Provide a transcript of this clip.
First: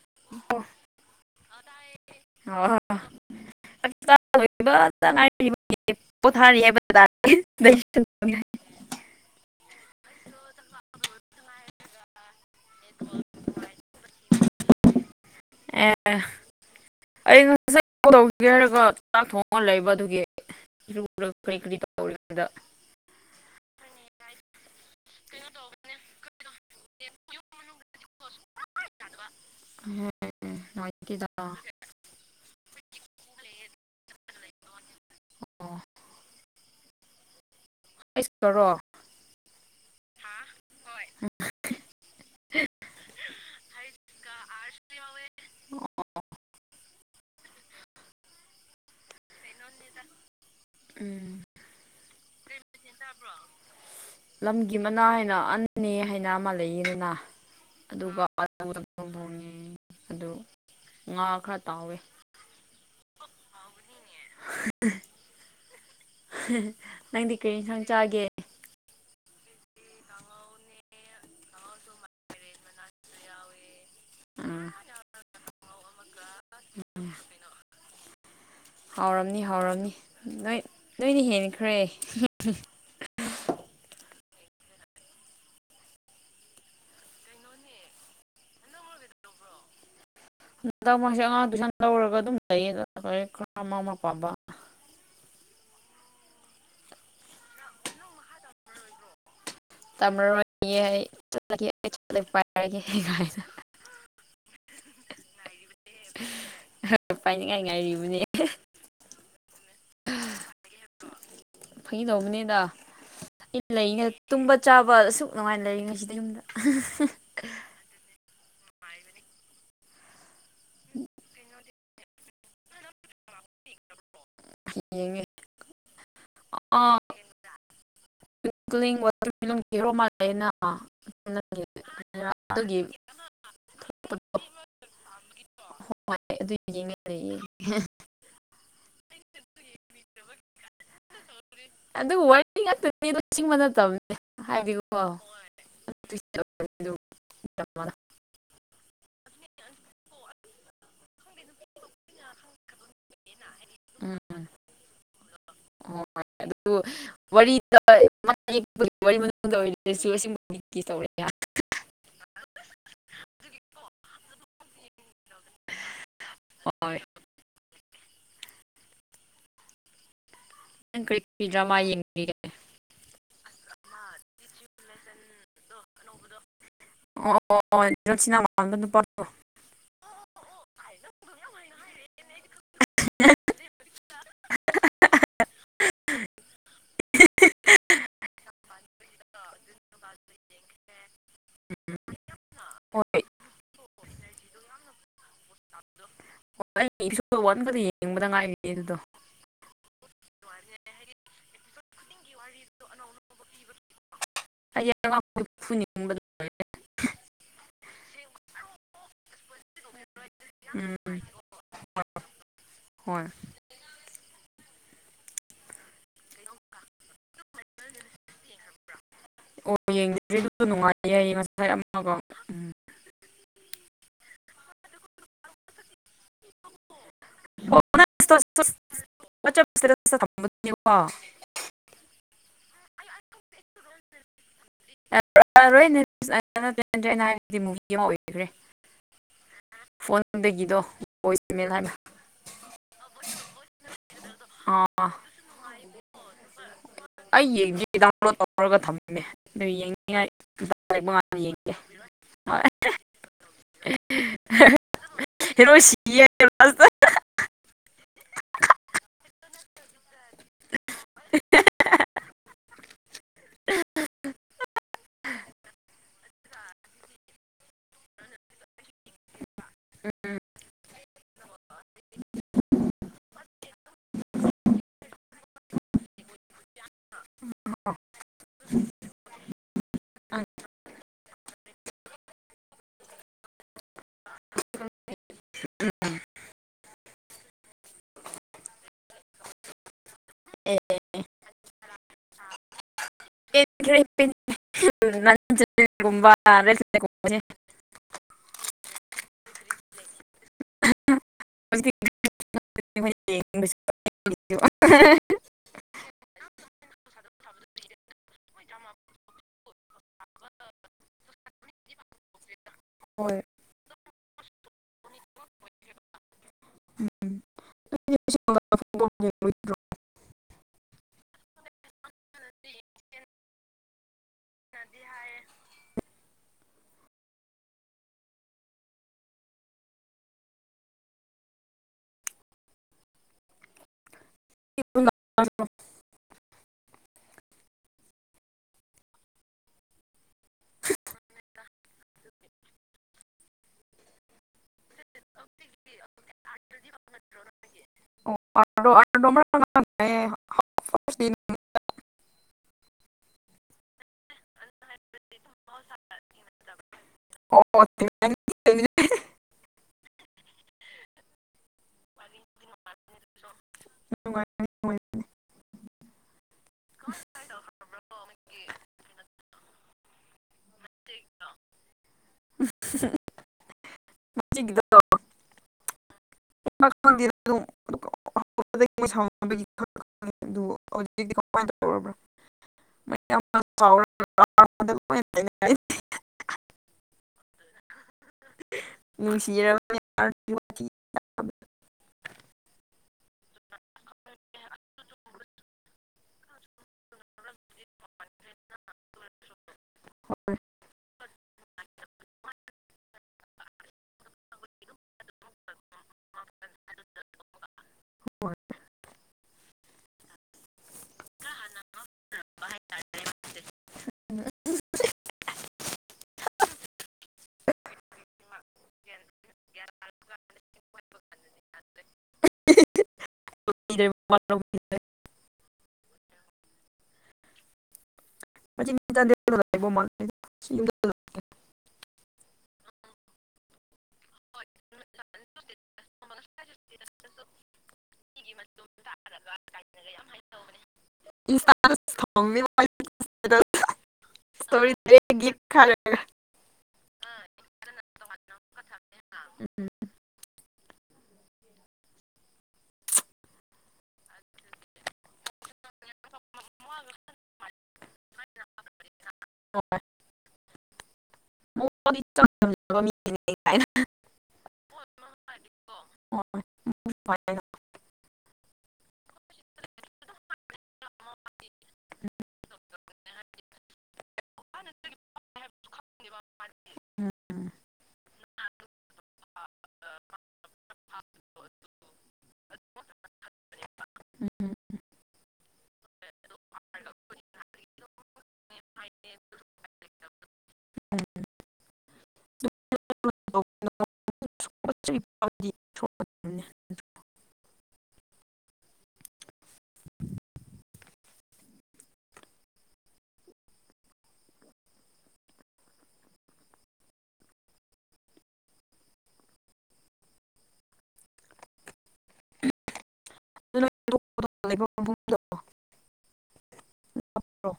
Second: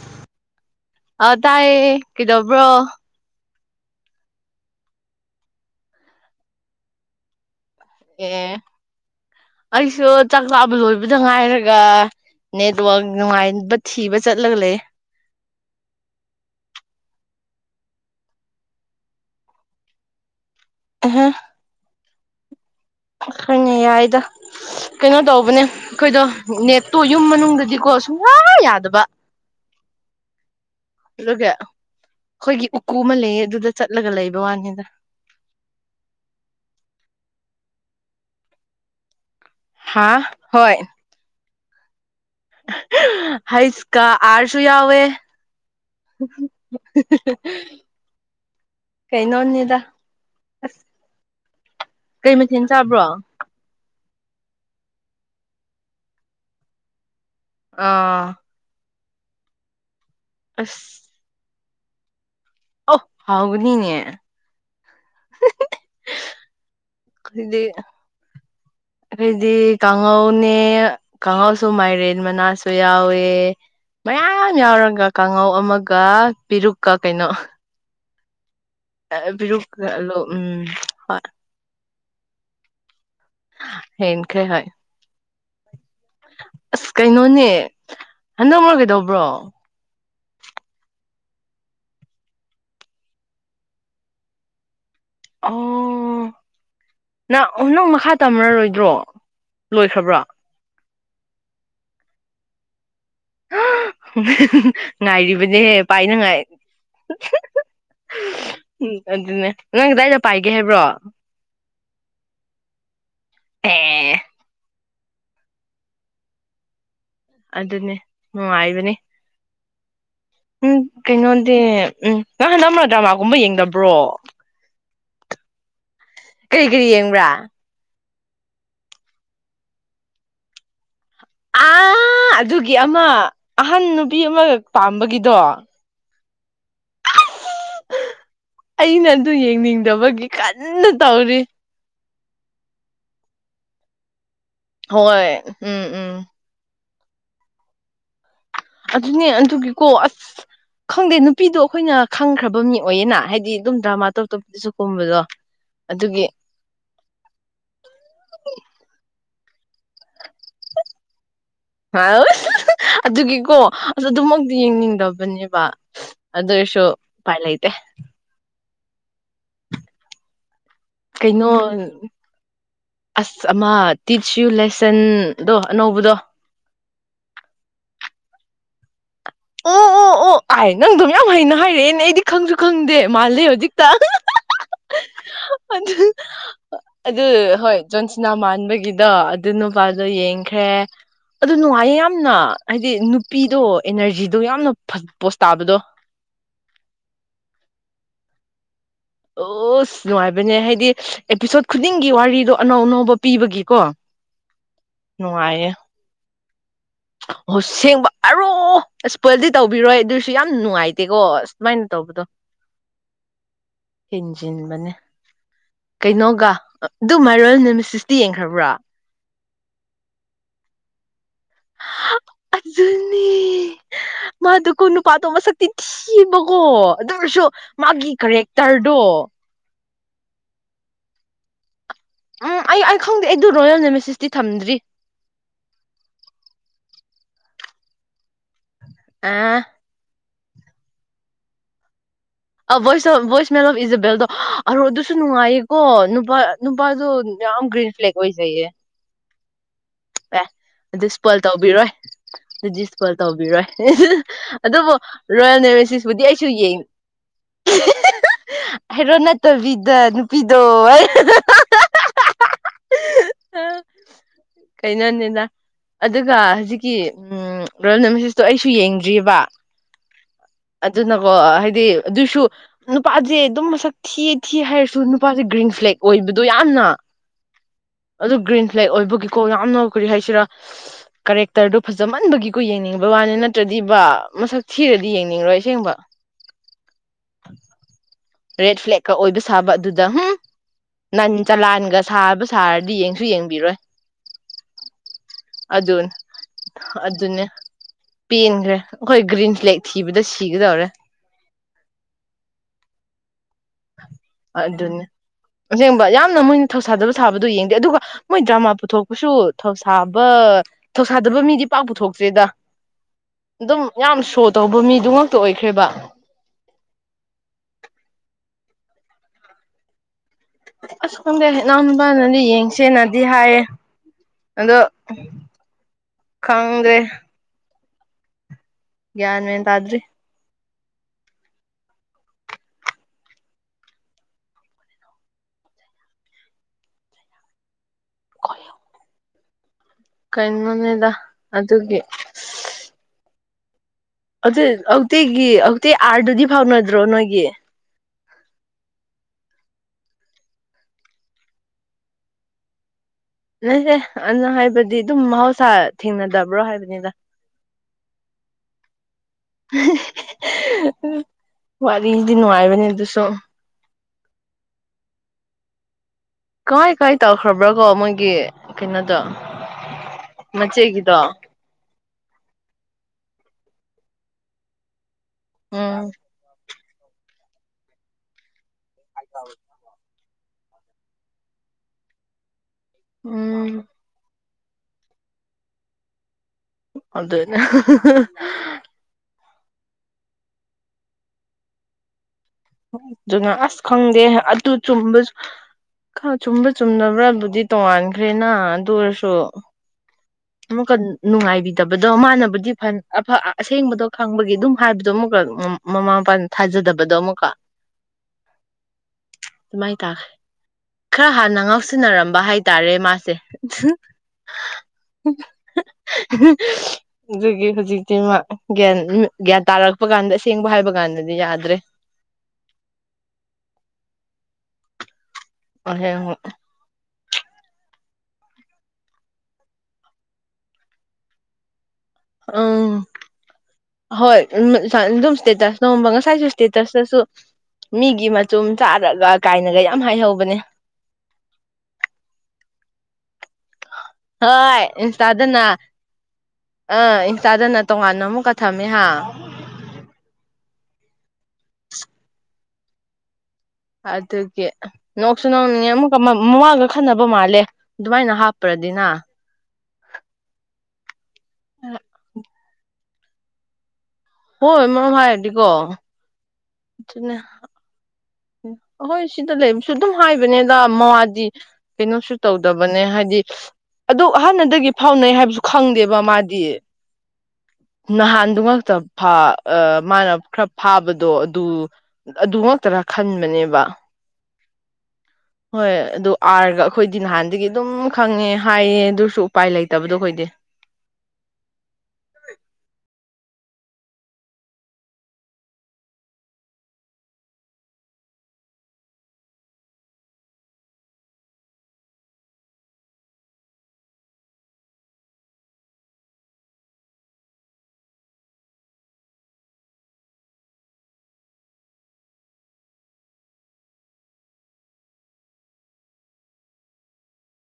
[unintelligible] ꯑ ꯇꯥꯏꯌꯦ ꯀꯩꯗꯧꯕ꯭ꯔꯣ ꯑꯣ [inaudible] ꯑꯦ ꯑꯩꯁꯨ ꯆꯥꯛ ꯆꯥꯕ ꯂꯣꯏꯕꯗ ꯉꯥꯏꯔꯒ ꯅꯦꯠꯋꯥꯛ ꯅꯨꯡꯉꯥꯏꯟꯕ ꯊꯤꯕ ꯆꯠꯂꯒ ꯂꯩꯌꯦ [inaudible] [inaudible] ꯍꯣꯏꯅꯦ ꯌꯥꯏꯗ ꯀꯩꯅꯣ ꯇꯧꯕꯅꯦ ꯑꯈꯣꯏꯗꯣ ꯅꯦꯠꯇꯣ ꯌꯨꯝ ꯃꯅꯨꯡꯗꯗꯤꯀꯣ ꯁꯨꯡꯋꯥ ꯌꯥꯗꯕ [unintelligible] ꯅꯨꯡꯉꯥꯏꯇꯦꯗ ꯂꯒ ꯑꯣ ꯑꯈꯣꯏꯒꯤ ꯎꯀꯨ ꯑꯃ ꯂꯩꯌꯦ ꯑꯗꯨꯗ ꯆꯠꯂꯒ ꯂꯩꯕ ꯋꯥꯅꯤꯗ [inaudible] ꯍꯥꯥ ꯍꯣꯏ [inaudible] ꯍꯩꯁꯀꯥ ꯍꯩꯒ ꯑꯥ꯭ꯔꯁꯨꯨ ꯑꯥꯔꯁꯨ ꯌꯥꯎꯋꯦ ꯍꯤ ꯍꯤ ꯍꯤ ꯀꯩꯅꯣꯅꯤꯗ ꯑꯁ ꯎꯝ ꯀꯩ ꯃꯊꯦꯟ ꯆꯥꯕ꯭ꯔꯣ ꯂꯝꯒꯤ ꯃꯅꯥ ꯍꯥꯏꯅ ꯑꯟꯅꯦ ꯍꯥꯏꯅ ꯑꯃ ꯂꯩꯏꯗꯅ ꯑꯗꯨꯒ ꯑꯥ [unintelligible] ꯑꯗꯨ ꯉꯥ ꯈ꯭ꯔ ꯇꯥꯎꯋꯦ ꯑꯣ ꯍꯥꯎꯒꯅꯤꯅꯦ ꯍꯥꯎꯕꯅꯤꯅꯦ ꯍꯦꯍꯦ ꯅꯪꯗꯤ ꯀ꯭ꯔꯤ ꯑꯗꯨꯗꯤ ꯏꯟꯁꯥꯡ ꯆꯥꯒꯦ ꯑꯩꯈꯣꯏꯗꯤ ꯀꯥꯡꯍꯧꯅꯦ ꯀꯥꯡꯉꯧꯅꯦ ꯀꯥꯡꯍꯧꯁꯨ ꯃꯥꯏꯔꯦꯟ ꯃꯅꯥꯁꯨ ꯌꯥꯎꯋꯦ ꯃꯌꯥꯝ ꯌꯥꯎꯔꯒ ꯀꯥꯡꯉꯧ ꯑꯃꯒ ꯄꯦꯔꯨꯛꯀ ꯀꯩꯅꯣ ꯍꯥꯎꯔꯝꯅꯤ ꯄꯤꯔꯨꯛꯀ ꯍꯥꯎꯔꯝꯅꯤ ꯅꯣꯏ ꯎꯝ ꯍꯣꯏ ꯅꯣꯏꯅ ꯍꯦꯟꯈ꯭ꯔꯦ ꯍꯦꯟꯈ꯭ꯔꯦ ꯍꯣꯢ ꯑꯁ ꯀꯩꯅꯣꯅꯦ ꯍꯟꯗꯛ ꯃꯔꯛ ꯀꯩꯗꯧꯕ꯭ꯔꯣ ꯗꯥ ꯃꯣꯏꯁꯦ ꯑꯉꯥꯡ ꯇꯨꯏꯁꯟ ꯂꯧꯔꯒ ꯑꯗꯨꯝ ꯂꯩꯌꯦꯗ ꯈꯔꯦ ꯈꯔ ꯑꯃ ꯑꯃ ꯄꯥꯝꯕ ꯑꯣ ꯅꯪ ꯑꯣ ꯅꯪ ꯃꯈꯥ ꯇꯝꯔꯔꯣꯏꯗ꯭ꯔꯣ ꯇꯝꯔꯔꯣꯏꯌꯦ ꯑꯩ ꯆꯠꯂꯒꯦ ꯑꯩ ꯆꯠꯂꯒ ꯄꯥꯔꯒꯦ [unintelligible] ꯉꯥꯏꯔꯤꯕꯅꯦꯍꯦ ꯄꯥꯏꯅꯉꯥꯏ ꯄꯥꯏꯅꯤꯡꯉꯥꯏ ꯉꯥꯏꯔꯤꯕꯅꯦ ꯎꯝ ꯑꯗꯨꯅꯦ ꯅꯪ ꯀꯗꯥꯏꯗ ꯄꯥꯏꯒꯦ ꯍꯥꯏꯕ꯭ꯔꯣ ꯐꯥꯒꯤ ꯇꯧꯕꯅꯦꯗꯥ ꯑꯩ ꯂꯩꯅ ꯑꯦ ꯇꯨꯝꯕ ꯆꯥꯕ ꯕ ꯑꯁꯨꯛ ꯅꯨꯡꯉꯥꯏꯅ ꯂꯩꯔꯤꯉꯩꯁꯤꯗ ꯌꯨꯝꯗ ꯑꯗꯨꯅꯦ ꯅꯨꯡꯉꯥꯏꯕꯅꯦ ꯎꯝ ꯀꯩꯅꯣꯗꯤ ꯎꯝ ꯅꯪ ꯍꯟꯗꯛ ꯃꯔꯛ ꯗ꯭ꯔꯃꯥ ꯒꯨꯝꯕ ꯌꯦꯡꯗꯕ꯭ꯔꯣ ꯌꯦꯡꯉꯦ ꯀꯔꯤ ꯀꯔꯤ ꯌꯦꯡꯕ꯭ꯔꯥ ꯀ꯭ꯂꯤꯡ ꯀ꯭ꯂꯤꯡ ꯋꯥꯇꯔꯃꯦꯂꯣꯟꯒꯤ ꯍꯦꯔꯣ ꯃꯥꯜꯂꯦꯅꯥ ꯑꯥ ꯑꯗꯨꯒꯤ ꯑꯃ ꯑꯍꯟ ꯅꯨꯄꯤ ꯑꯃ ꯄꯥꯝꯕꯒꯤꯗꯣ ꯍꯣꯢ ꯑꯗꯨ ꯌꯦꯡꯉ ꯂꯩꯌꯦ ꯑꯩꯅ ꯑꯗꯨ ꯌꯦꯡꯅꯤꯡꯗꯕꯒꯤ ꯀꯟꯅ ꯇꯧꯔꯤ ꯑꯗꯨꯒ ꯋꯥꯔꯤ ꯉꯥꯛꯇꯅꯤꯗꯣ ꯆꯤꯡꯕ ꯅꯠꯇꯝꯅꯦ ꯍꯣꯏ ꯎꯝ ꯎꯝ [unintelligible] ꯑꯗꯨꯅꯦ ꯑꯗꯨꯒꯤꯀꯣ ꯑꯁ ꯈꯪꯗꯦ ꯅꯨꯄꯤꯗꯣ ꯑꯈꯣꯏꯅ ꯈꯪꯈ꯭ꯔꯕ ꯃꯤ ꯑꯣꯏꯌꯦꯅꯥ ꯍꯥꯏꯗꯤ ꯑꯗꯨꯝ ꯗ꯭ꯔꯃꯥ ꯇꯣꯞ ꯇꯣꯞꯄꯗꯁꯨ ꯀꯨꯝꯕꯗꯣ ꯑꯣ ꯑꯗꯨꯒꯤ ꯑꯗꯨ ꯋꯥꯔꯤꯗ [unintelligible] ꯑꯩꯁꯨ ꯑꯁꯦꯡꯕꯅꯤ ꯀꯤꯁ ꯇꯧꯔꯦ ꯑꯗꯨꯒꯤꯀꯣ ꯑꯁ ꯑꯗꯨꯃꯛꯇꯤ ꯌꯦꯡꯅꯤꯡꯗꯕꯅꯦꯕ ꯑꯗꯨ ꯑꯣꯢꯔꯁꯨ ꯍꯣꯏ ꯎꯄꯥꯏꯂꯩꯇꯦ ꯅꯪ ꯀꯔꯤ ꯀꯔꯤ ꯀꯩꯅꯣ ꯗ꯭ꯔꯃꯥ ꯌꯦꯡꯂꯤꯒꯦ ꯑꯁ ꯑꯃ ꯇꯤꯠꯁ ꯌꯨ ꯂꯦꯁꯟ ꯗꯣ ꯑꯅꯧꯕꯗꯣ [unintelligible] ꯅꯨꯄꯥꯗꯣ ꯑꯣ ꯑꯣ ꯑꯣ ꯑꯥꯏ ꯅꯪꯗꯣ ꯃꯌꯥꯝ ꯍꯩꯅ ꯍꯥꯏꯔꯛꯑꯦꯅꯦ ꯑꯩꯗꯤ ꯈꯪꯖꯨ ꯈꯪꯗꯦ ꯃꯥꯜꯂꯦ ꯍꯨꯖꯤꯛꯇ ꯑꯗꯨ ꯑꯗꯨ ꯍꯣꯏ ꯖꯣꯟꯁꯅꯥ ꯃꯥꯟꯕꯒꯤ ꯗꯣ ꯑꯗꯨ ꯅꯨꯄꯥꯗꯣ ꯌꯦꯡꯈ꯭ꯔꯦ ꯑꯗꯨ ꯅꯨꯡꯉꯥꯏꯌꯦ ꯌꯥꯝꯅ ꯍꯥꯏꯗꯤ ꯅꯨꯄꯤꯗꯣ ꯑꯦꯅꯔꯖꯤ ꯑꯣ ꯑꯩꯗꯤ ꯢꯄꯤꯁꯣꯠ ꯋꯥꯟ ꯇꯛꯇ ꯌꯦꯡꯕꯗ ꯉꯥꯏꯔꯤꯌꯦ ꯑꯗꯨꯗꯣ ꯑꯣꯁ ꯅꯨꯡꯉꯥꯏꯕꯅꯦ ꯍꯥꯏꯗꯤ ꯑꯦꯄꯤꯁꯣꯠ ꯈꯨꯗꯤꯡꯒꯤ ꯋꯥꯔꯤꯗꯣ ꯑꯅꯧ ꯑꯅꯧꯕ ꯄꯤꯕꯒꯤꯀꯣ ꯑꯩꯗꯤ ꯑꯉꯥꯡꯗꯣ ꯅꯨꯡꯉꯥꯏꯌꯦ ꯐꯨꯅꯤꯡꯕꯗ ꯂꯣꯢꯔꯦ ꯑꯣ ꯁꯦꯡꯕ ꯑꯔꯣ ꯑꯁ ꯁ꯭ꯄꯣꯏꯜꯗꯤ ꯇꯧꯕꯤꯔꯣꯏ ꯑꯗꯨꯏꯁꯨ ꯌꯥꯝ ꯎꯝ ꯅꯨꯡꯉꯥꯏꯇꯦꯀꯣ ꯑꯁꯨꯃꯥꯏꯟ ꯇꯧꯕ ꯗꯣ ꯍꯣꯏ ꯍꯦꯟꯖꯤꯟꯕꯅꯦ ꯀꯩꯅꯣꯒꯥ ꯑ ꯑꯗꯨ ꯃꯥꯏꯔꯣꯜ ꯅꯨꯃꯤꯠꯁꯤꯁꯇꯤ ꯌꯦꯡꯈ꯭ꯔꯕ꯭ꯔꯥ ꯑꯣ ꯌꯦꯡꯗ꯭ꯔꯤ ꯑꯗꯨ ꯅꯨꯡꯉꯥꯏꯌꯦ ꯍꯥꯢꯌꯦ ꯉ ꯍꯥ ꯑꯗꯨꯅꯦ ꯃꯥꯗꯨꯀꯣ ꯅꯨꯄꯥꯗꯣ ꯃꯁꯛꯇꯤ ꯊꯤꯕꯀꯣ ꯑꯗꯨ ꯑꯣꯏꯔꯁꯨ ꯑꯣ ꯃꯥꯒꯤ ꯅꯪ ꯁ꯭ꯇꯦꯇꯁ ꯀꯦꯔꯦꯛꯇꯔꯗꯣ [unintelligible] ꯎꯝ ꯑꯩ ꯑꯩ ꯈꯪꯗꯦ ꯑꯩꯗꯨ ꯔꯣꯌꯦꯜꯅꯦ ꯃꯦꯁꯦꯁꯇꯤ ꯊꯝꯗ꯭ꯔꯤ [unintelligible] ꯍꯥꯏꯔꯗꯤ ꯃꯨꯚꯤ ꯑꯃ ꯑꯣꯏꯈ꯭ꯔꯦ ꯑꯥ ꯐꯣꯟꯗꯒꯤꯗꯣ ꯚꯣꯏꯁ ꯏꯃꯦꯜ ꯍꯥꯏꯃ ꯑ voice of voice mail of ꯏꯖꯥꯕꯦꯜꯗꯣ ꯑꯔꯣ ꯑꯥ ꯑꯗꯨꯁꯨ ꯅꯨꯡꯉꯥꯏꯌꯦꯀꯣ ꯅꯨꯄꯥ ꯅꯨꯄꯥꯗꯣ ꯌꯥꯝ ꯒ꯭ꯔꯤꯟ ꯐ꯭ꯂꯦꯛ ꯑꯣꯏꯖꯩꯌꯦ ꯂꯩꯌꯦꯡ ꯑꯦ ꯑꯗꯨ ꯁ꯭ꯄꯣꯢꯜ ꯇꯧꯕꯤꯔꯣꯏ ꯑꯗꯨꯗꯤ ꯁ꯭ꯄꯣꯢꯜ ꯇꯧꯕꯤꯔꯣꯏ ꯑꯗꯨꯕꯨ ꯔꯣꯌꯦꯜ ꯍꯦꯔꯣ ꯅꯦꯔꯦꯁꯤꯁꯕꯨꯨꯗꯤ ꯁꯤꯌꯦ ꯑꯩꯁꯨ ꯂꯥꯁꯇ ꯌꯦꯡꯉ ꯍꯦꯔꯣ ꯅꯠ ꯅꯠꯇꯕꯤꯗ ꯅꯨꯄꯤꯗꯣ ꯑꯩ [unintelligible] ꯀꯩꯅꯣꯅꯤꯅꯥ ꯑꯗꯨꯒ ꯍꯨꯖꯤꯛꯀꯤ ꯎꯝ ꯔꯣꯏꯜꯗ ꯃꯦꯁꯦꯁꯇꯨ ꯑꯩꯁꯨ ꯌꯦꯡꯗ꯭ꯔꯤꯌꯕ ꯎꯝ ꯎꯝ ꯑꯗꯨꯅꯀꯣ ꯍꯥꯏꯗꯤ ꯑꯗꯨꯁꯨ ꯅꯨꯄꯥꯖꯦ ꯑꯗꯨꯝ ꯃꯁꯛ ꯊꯤꯌꯦ ꯊꯤꯌꯦ ꯍꯥꯏꯔꯁꯨ ꯅꯨꯞ ꯅꯨꯄꯥꯖꯦ ꯒ꯭ꯔꯤꯟ ꯐ꯭ꯂꯦꯛ ꯑꯣꯏꯕꯗꯣ ꯌꯥꯝꯅ ꯑꯗꯨ ꯒ꯭ꯔꯤꯟ ꯐ꯭ꯂꯦꯛ ꯑꯣꯏꯕꯒꯤꯀꯣ ꯌꯥꯝꯅ ꯀꯔꯤ ꯍꯥꯏꯁꯤꯔꯥ ꯀꯔꯦꯛꯇꯔꯗꯨ ꯐꯖꯃꯟꯕꯒꯤꯀꯣ ꯌꯦꯡꯅꯤꯡꯕ ꯋꯥꯅꯤ ꯅꯠꯇ꯭ꯔꯗꯤꯕꯥ ꯃꯁꯛ ꯊꯤꯔꯗꯤ ꯌꯦꯡꯅꯤꯡꯔꯣꯏ ꯑꯁꯦꯡꯕ ꯔꯦꯠ ꯐ꯭ꯂꯦꯛꯀ ꯑꯣꯏꯕ ꯁꯥꯕ ꯑꯗꯨꯗ ꯍꯝ ꯅꯟꯆꯂꯥꯟꯒ ꯁꯥꯕ ꯁꯥꯔꯗꯤ ꯌꯦꯡ ꯁꯨ ꯌꯦꯡꯕꯤꯔꯣꯏ ꯑꯗꯨ [unintelligible] ꯒꯨꯝꯕꯥ ꯑꯗꯨꯅꯦ ꯄꯦꯟꯒ꯭ꯔꯦ ꯑꯈꯣꯏ ꯒ꯭ꯔꯤꯟ ꯐ꯭ꯂꯦꯛ ꯊꯤꯕꯗ ꯁꯤꯒꯗꯧꯔꯦ [unintelligible] ꯑꯗꯨꯅꯦ ꯑꯁꯦꯡꯕ ꯌꯥꯝꯅ ꯃꯣꯏꯅ ꯊꯧꯁꯥꯗꯕ ꯁꯥꯕꯗꯨ ꯌꯦꯡꯗꯦ ꯑꯗꯨꯒ ꯃꯣꯏ ꯗ꯭ꯔꯥꯃꯥ ꯄꯨꯊꯣꯛꯄꯁꯨ ꯊꯧꯁꯥꯕ ꯊꯧꯁꯥꯗꯕ ꯃꯤꯗꯤ ꯄꯥꯛ ꯄꯨꯊꯣꯛꯇ꯭ꯔꯦꯗ ꯑꯗꯨꯝ ꯌꯥꯝ ꯁꯣ ꯇꯧꯕ ꯃꯤ ꯑꯗꯨ ꯉꯥꯛꯇ ꯑꯣꯏꯈ꯭ꯔꯦꯕ [unintelligible] ꯑꯁ ꯈꯪꯗꯦ ꯅꯪ ꯃꯥꯅꯗꯤ ꯌꯦꯡꯁꯦꯅꯗꯤ ꯍꯥꯏꯌꯦ ꯑꯗꯣ ꯁꯪꯗ꯭ꯔꯦ ꯒ꯭ꯌꯥꯟ ꯃꯦꯟ ꯇꯥꯗ꯭ꯔꯤ [unintelligible] ꯀꯩꯅꯣꯅꯦꯗ ꯑꯗꯨꯒꯤ ꯑꯗꯨ ꯑꯧꯇꯤꯒꯤ ꯑꯧꯇꯤ ꯑꯥꯔꯗꯨꯗꯤ ꯐꯥꯎꯅꯗ꯭ꯔꯣ ꯅꯣꯏꯒꯤ [unintelligible] [unintelligible] ꯅꯠꯇꯦ ꯑꯗꯨꯅ ꯍꯥꯏꯕꯗꯤ ꯑꯗꯨꯝ ꯃꯍꯧꯁꯥ ꯑꯣ ꯊꯦꯡꯅꯗꯕ꯭ꯔꯣ ꯍꯥꯏꯕꯅꯦꯗ [unintelligible] ꯋꯥꯔꯤꯗꯤ ꯅꯨꯡꯉꯥꯏꯕꯅꯦ ꯑꯗꯨꯁꯨ ꯅꯨꯡꯉꯥꯏꯕꯅꯦ ꯅꯨꯡꯉꯥꯏꯕꯅꯦ ꯀꯃꯥꯏ ꯀꯃꯥꯏ ꯇꯧꯈ꯭ꯔꯕ꯭ꯔ ꯀꯣ ꯃꯣꯏꯒꯤ ꯀꯩꯅꯣꯗꯣ ꯃꯆꯦꯒꯤꯗꯣ [unintelligible] ꯃꯆꯦꯒꯤꯗꯣ ꯎꯝ ꯪ [inaudible] ꯎꯝ [inaudible] [inaudible] ꯑꯗꯨꯅ ꯍꯥ ꯍꯥ ꯍꯥꯥ ꯍꯥ [unintelligible] ꯑꯗꯨꯅ ꯑꯁ ꯈꯪꯗꯦ ꯑꯗꯨ ꯆꯨꯝꯕꯁ ꯈ ꯆꯨꯝꯕꯁ ꯆꯨꯝꯗꯕ꯭ꯔꯥꯕꯨꯗꯤ ꯇꯣꯡꯉꯥꯟꯈ꯭ꯔꯦꯅ ꯑꯗꯨ ꯑꯣꯏꯔꯁꯨ ꯑꯃꯨꯛꯀ ꯅꯨꯡꯉꯥꯏꯕꯤꯗꯕꯗꯣ ꯃꯥꯟꯅꯕꯨꯗꯤ ꯐ ꯑꯐ ꯑꯁꯦꯡꯕꯗꯣ ꯈꯪꯕꯒꯤ ꯗꯨꯝ ꯍꯥꯏꯕꯗꯣ ꯑꯃꯨꯛꯀ ꯎꯝ ꯃꯃꯥ ꯃꯄꯥꯅ ꯊꯥꯖꯗꯕꯗꯣ ꯑꯃꯨꯛꯀ ꯑꯗꯨꯃꯥꯏꯟ ꯇꯥꯈ꯭ꯔꯦ ꯈꯔ ꯍꯥꯟꯅ ꯉꯥꯎꯁꯤꯟꯅꯔꯝꯕ ꯍꯥꯏꯇꯥꯔꯦ ꯃꯥꯁꯦ [unintelligible] ꯗꯨꯒꯤ ꯍꯨꯖꯤꯛꯇꯤ ꯃꯥ ꯒ꯭ꯌꯥꯟ ꯒ꯭ꯌꯥꯟ ꯇꯥꯔꯛꯄ ꯀꯥꯟꯗ ꯑꯁꯦꯡꯕ ꯍꯥꯏꯕ ꯀꯥꯟ ꯀꯥꯟꯗꯗꯤ ꯌꯥꯗ꯭ꯔꯦ [inaudible] ꯑꯁꯦꯡꯕ [unintelligible] ꯑꯝ ꯍꯣꯏ [unintelligible] ꯁ꯭ꯇꯦꯇ꯭ꯁ ꯅꯣꯝꯕ ꯉꯁꯥꯏꯁꯨ ꯁ꯭ꯇꯦꯇ꯭ꯁꯇꯁꯨ ꯌꯥꯝ ꯍꯥꯏꯍꯧꯕꯅꯦ [inaudible] ꯍꯣꯏ ꯏꯟꯁꯇꯥꯗꯅ ꯑꯥ ꯏꯟꯁꯇꯥꯗꯅ ꯇꯣꯡꯉꯥꯟꯅ ꯑꯃꯨꯛꯀ ꯊꯝꯃꯦꯍꯥ ꯑꯗꯨꯒꯤ ꯅꯣꯛꯁꯨ ꯅꯣꯛꯄꯤꯡꯉꯦ ꯑꯃꯨꯛꯀ ꯃꯥ ꯃꯥꯃꯥꯒ ꯈꯟꯅꯕ ꯃꯥꯜꯂꯦ ꯑꯗꯨꯃꯥꯏꯅ ꯍꯥꯞꯄ꯭ꯔꯗꯤꯅ [inaudible] [inaudible] ꯍꯣꯏ [unintelligible] ꯑꯍꯣꯏ ꯁꯤꯗ ꯂꯩꯕꯁꯨ ꯑꯗꯨꯝ ꯍꯥꯏꯕꯅꯦꯗ ꯃꯋꯥꯗꯤ ꯀꯩꯅꯣꯁꯨ ꯇꯧꯗꯕꯅꯦ ꯍꯥꯏꯗꯤ ꯑꯗꯨ ꯍꯥꯟꯅꯗꯒꯤ ꯐꯥꯎꯅꯩ ꯍꯥꯏꯕꯁꯨ ꯈꯪꯗꯦꯕ ꯃꯥꯗꯤ ꯅꯍꯥꯟꯗꯨ ꯉꯛꯇ ꯐꯥ ꯑꯥ ꯃꯥꯅ ꯈꯔ ꯐꯥꯕꯗꯣ ꯑꯗꯨ ꯑꯗꯨꯉꯛ ꯇꯔꯥ ꯈꯟꯕꯅꯦꯕ [unintelligible] ꯍꯣꯏ ꯑꯗꯨ ꯑꯥꯔꯒ ꯑꯈꯣꯏꯗꯤ ꯅꯍꯥꯟꯗꯒꯤ ꯑꯗꯨꯝ ꯈꯪꯉꯦ ꯍꯥꯏꯌꯦ ꯑꯗꯨꯁꯨ ꯎꯄꯥꯏ ꯂꯩꯇꯕꯗꯣ ꯑꯈꯣꯏꯗꯤ [inaudible] [inaudible] [inaudible]